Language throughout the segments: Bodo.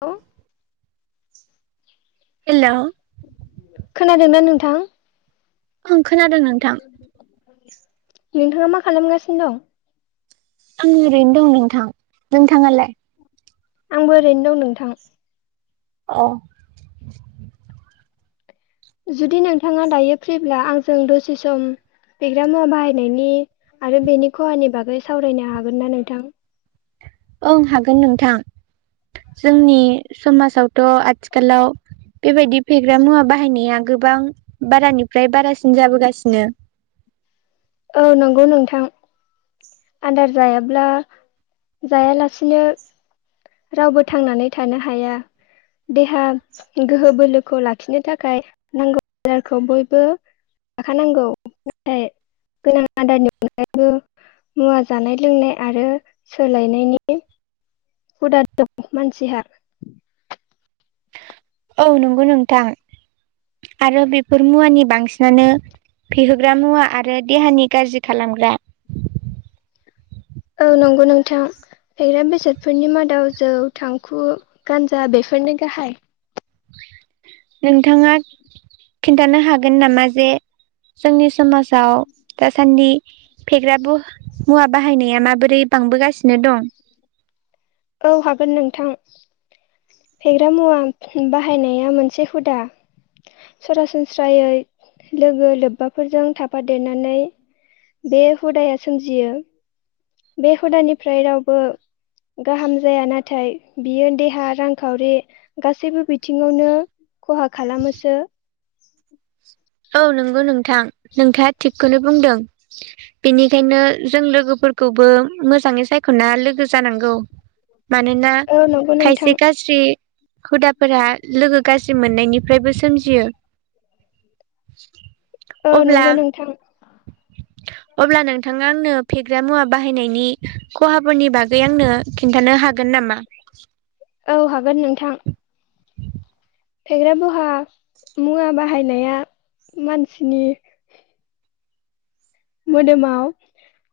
औ हेलौ खोनादोंना नोंथां? आं खोनादों नोंथां। नोंथाङा मा खालामगासिनो दं? आं ओरैनो दं नोंथां नोंथाङालाय? आंबो ओरैनो दं नोंथां। अ जुदि नोंथाङा दायो फ्रिब्ला आंजों दसे सम फेग्रा मुवा बाहायनायनि आरो बेनि खहानि बागै सावरायनो हागोन ना नोंथां? ओं हागोन नोंथां जोंनि समाजावथ' आथिखालाव बेबायदि फेग्रा मुवा बाहायनाया गोबां बारानिफ्राय बारासिन जाबोगासिनो। औ नंगौ नोंथां। आदार जायाब्ला जायालासिनो रावबो थांनानै थानो हाया देहा गोहो बोलोखौ लाखिनो थाखाय नांगौ आदारखौ बयबो लानांगौ नाथाय गोनां आदारनि अनगायैबो मुवा जानाय लोंनाय आरो सोलायनायनि हुदा दं मानसिहा। औ नंगौ नोंथां आरो बेफोर मुवानि बांसिनानो फेहोग्रा मुवा आरो देहानि गाज्रि खालामग्रा औ नंगौ नोंथां फेग्रा बेसादफोरनि मादाव जौ थांखु गान्जा बेफोरनो गाहाय। [inaudible] नोंथाङा खिन्थानो हागोन नामा जे जोंनि समाजाव दासान्दि फेग्रा बो मुवा बाहायनाया माबोरै बांबोगासिनो दं? औ हागोन नोंथां। फेग्रा मुवा बाहायनाया मोनसे हुदा सरासनस्रायै लोगो लोब्बाफोरजों थाफादेरनानै बे हुदाया सोमजियो। बे हुदानिफ्राय रावबो गाहाम जाया नाथाय बियो देहा रांखावरि गासैबो बिथिङावनो खहा खालामोसो। [inaudible] औ नोंगौ नोंथां नोंथाङा थिगखौनो बुंदों बेनिखायनो जों लोगोफोरखौबो मोजाङै सायख'ना लोगो जानांगौ। मानोना औ नंगौ नोंथां खायसे गाज्रि हुदा फोरा लोगो गाज्रि मोन नायनिफ्रायबो सोमजियो। [inaudible] औ अब्ला नंगौ नोंथां अब्ला नोंथाङा आंनो फेग्रा मुवा बाहायनायनि खहाफोरनि बागै आंनो खिन्थानो हागोन नामा? औ हागोन नोंथां फेग्रा बहा मुवा बाहायनाया मानसिनि मोदोमाव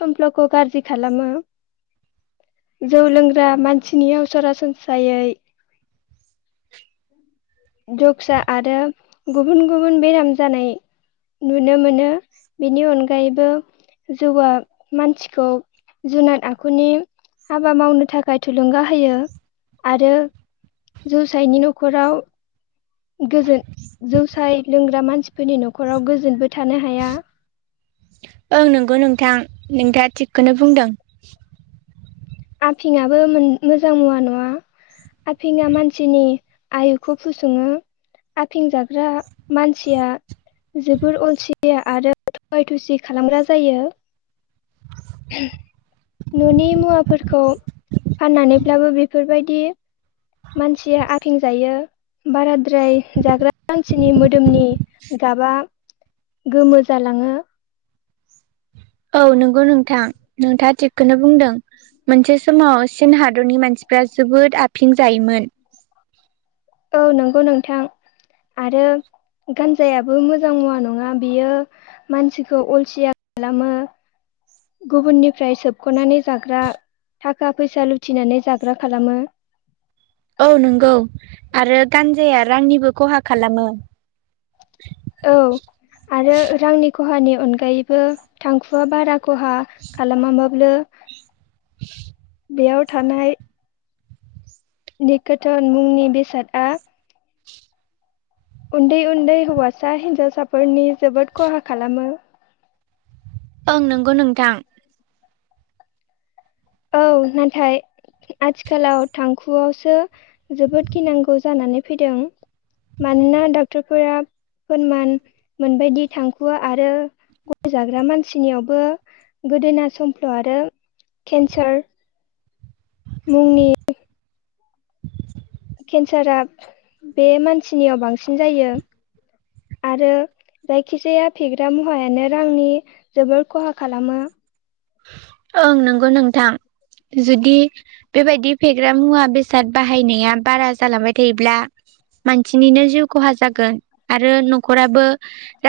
समफ्ल'खौ गाज्रि खालामो जौ लोंग्रा मानसिनियाव सरासनस्रायै जक्सा आरो गुबुन गुबुन बेराम जानाय नुनो मोनो बेनि अनगायैबो जौआ मानसिखौ जुनाद आखुनि हाबा मावनो थाखाय थुलुंगा होयो आरो जौसायनि न'खराव गोजोन जौसाय लोंग्रा मानसि फोरनि न'खराव गोजोनबो थानो हाया ओं नंगौ नोंथां नोंथाङा थिगखौनो बुंदों आफिंबो मोजां मुवा नङा आफिं मानसिनि आयुखौ फुसङो आफिं जाग्रा मानसिया जोबोर अलसिया आरो थगाय थुसि खालामग्रा जायो न'नि मुवा खौ फाननानैब्लाबो बेफोरबायदि मानसिया आफिं जायो बाराद्राय जाग्रा मानसिनि मोदोमनि गाबा गोमो जालाङो औ नंगौ नोंथां नोंथाङा थिगखौनो बुंदों मोनसे समाव सन हादरनि मानसिफ्रा जोबोद आं जायोमोन औ नंगौ नोंथां आरो गानजायाबो मोजां मुवा नङा बियो मानसिखौ अलसिया खालामो गुबुननिफ्राय सोबख'नानै जाग्रा थाखा फैसा लुथिनानै जाग्रा खालामो औ नंगौ आरो गानजाया रांनिबो खहा खालामो औ आरो रांनिखौ खहानि अनगायैबो थांखुवआ बारा खहा खालामाबाबो [inaudible] बेयाव थानाय निकोथोन मुंनि बेसादआ उन्दै उन्दै हौवासा हिन्जावसाफोरनि जोबोद खहा खालामो ओं नंगौ नोंथां औ नाथाय आथिखालाव थांखुआवसो जोबोद गिनांगौ जानानै फैदों मानोना डक्टरफोरा फोरमान मोनबायदि थांखुआ आरो गय जाग्रा मानसिनियावबो गोदोना समफ्ल' आरो केन्सार मुंनि केन्सारा बे मानसिनियाव बांसिन जायो आरो जायखिजाया फेग्रा मुवायानो रांनि जोबोर खहा खालामो ओं नोंगौ नोंथां जुदि बेबायदि फेग्रा मुवा बेसाद बाहायनाया बारा जालांबाय थायोब्ला मानसिनिनो जिउ खहा जागोन आरो न'खराबो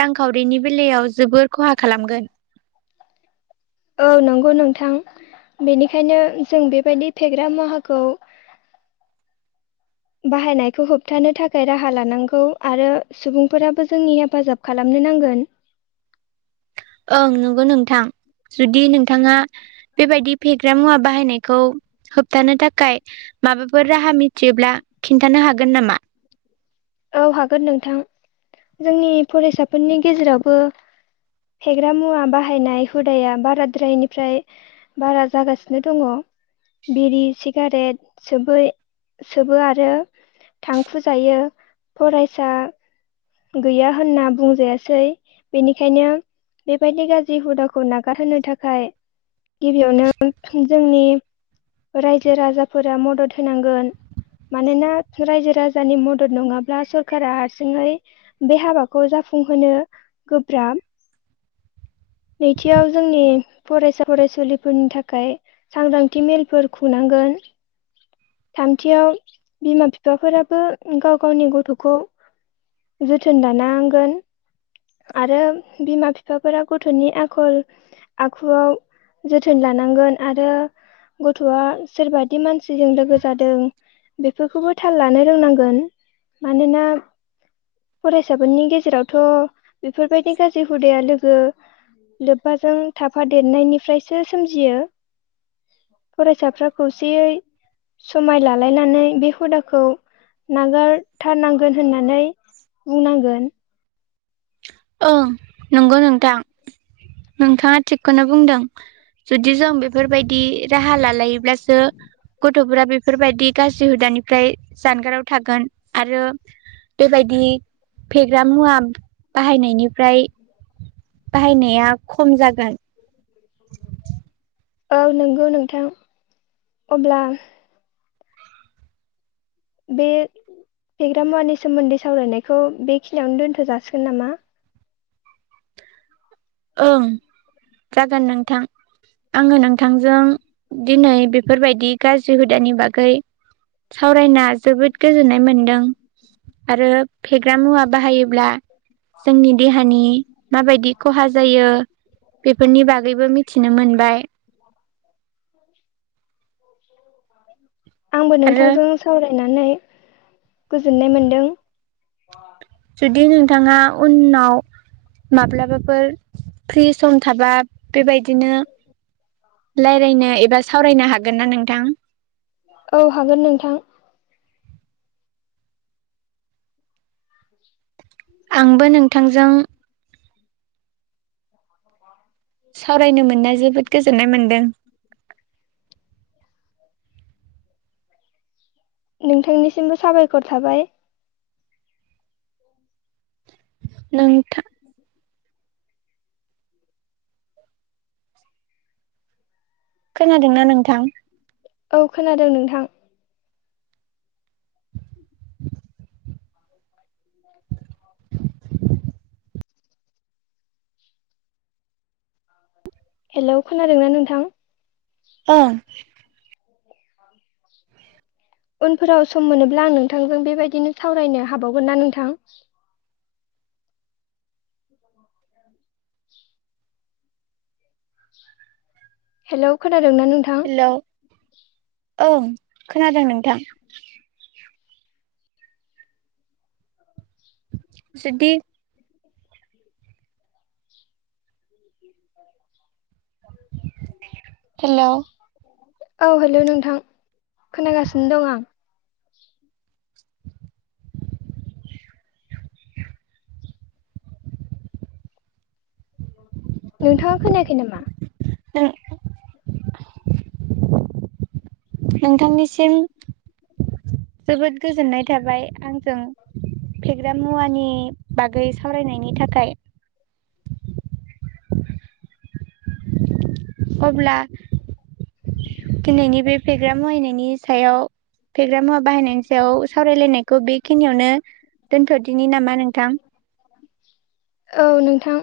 रांखावरिनि बेलायाव जोबोर खहा खालामगोन औ नंगौ नोंथां बेनिखायनो जों बेबायदि फेग्रा मुाहाखौ बाहायनायखौ होबथानो थाखाय राहा लानांगौ आरो सुबुंफोराबो जोंनि हेफाजाब खालामनो नांगोन ओं नंगौ नोंथां जुदि नोंथाङा बेबायदि फेग्रा मुवा बाहायनायखौ होबथानो थाखाय माबाफोर राहा मिथियोब्ला खिन्थानो हागोन नामा औ हागोन नोंथां जोंनि फरायसाफोरनि गेजेरावबो फेग्रा मुवा बाहायनाय हुदाया बाराद्रायनिफ्राय बारा जागासिनो दङ बिरि सिगारेट सोबो आरो थांखु जायो फरायसा गैया होनना बुंजायासै बेनिखायनो बेबायदि गाज्रि हुदाखौ नागारहोनो थाखाय गिबियावनो [unintelligible] जोंनि रायजो राजाफोरा मदद होनांगोन मानोना रायजो राजानि मदद नङाब्ला ब्ला सरकारा हारसिङै बे हाबाखौ जाफुंहोनो गोब्राब नैथियाव जोंनि फरायसा फरायसुलिफोरनि थाखाय सांग्रांथि मेलफोर खुंनांगोन थामथियाव बिमा बिफाफोराबो गाव गावनि गथ'खौ जोथोन लानांगोन आरो बिमा बिफाफोरा गथ'नि आखल आखुआव जोथोन लानांगोन आरो गथ'आ सोरबादि मानसिजों लोगोसे जादों बेफोरखौबो थाल लानो रोंनांगोन मानोना फरायसाफोरनि गेजेरावथ' बेफोरबायदि गाज्रि हुदाया लोगो लोब्बाजों थाफ देरनायनिफ्रायसो सोमजियो फरायसाफ्रा खौसेयै समाय लालायनानै बे हुदाखौ नागारथारनांगोन होननानै बुंनांगोन ओं नंगौ नोंथां नोंथाङा थिगखौनो बुंदों जुदि जों बेफोरबायदि राहा लालायोब्लासो गथ'फोरा बेफोरबायदि गाज्रि हुदानिफ्राय जानगाराव थागोन आरो बेबायदि फेग्रा मुवा बाहायनायनिफ्राय बाहायनाया खम जागोन [inaudible] औ नंगौ नोंथां अब्ला बे फेग्रा मुवानि सोमोन्दै सावरायनायखौ बे खियाववनो दोनथ' जाासिगोन नामा ओं जागोन नोंथां आङो नोंथांजों दिनै बेफोरबायदि गाज्रि हुदानि बागै सावरायना जोबोद गोजोननाय मोनदों आरो फेग्रा मुवा बाहायोब्ला जोंनि देहानि माबायदि खहा जायो बेफोरनि बागैबो मिथिनो मोनबाय। [inaudible] आंबो आरो नोंथांजों सावरायनानै गोजोननाय मोनदों। [inaudible] जुदि नोंथाङा उनाव माब्लाबाफोर फ्रि सम थाबा बेबायदिनो राय्लायनो एबा सावरायनो हागोन ना नोंथां? औ हागोन नोंथां। आंबो नोंथांजों सावरायनो मोननाय जोबोद गोजोननाय मोनदों। नोंथांनिसिमबो साबायखर थाबाय। नोंथां खोनादोंना नोंथां? औ खोनादों नोंथां। हेलौ खोनादोंना नोंथां? ओ उनफोराव सम मोनोब्ला आं नोंथांजों बेबायदिनो सावरायनो हाबावगोन ना नोंथां? हेलौ खोना दों ना नोंथां? हेलौ ओं खोनादों नोंथां। जुदि हेलौ औ हेलौ नोंथां खोनागासिनो दं आं। [inaudible] नोंथाङा खोनायाखै नामा? नों नोंथांनिसिम जोबोद गोजोननाय थाबाय आंजों फेग्रा मुवानि बागै सावरायनायनि थाखाय। अब्ला दिनैनि बे फेग्रा मुवायनायनि सायाव फेग्रा मुवा बाहायनायनि सायाव सावरायलायनायखौ बेखिनियावनो दोनथदिनि नामा नोंथां? औ नोंथां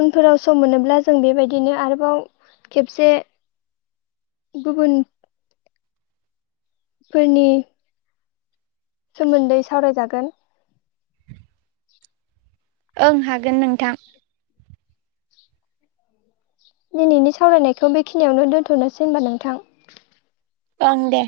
उनफोराव सम मोनोब्ला जों बेबायदिनो आरोबाव खेबसे गुबुन फोरनि सोमोन्दै सावरायजागोन। ओं हागोन नोंथां। दिनैनि सावरायनायखौ बेखिनियावनो दोन्थनोसै होनबा नोंथां। ओं दे।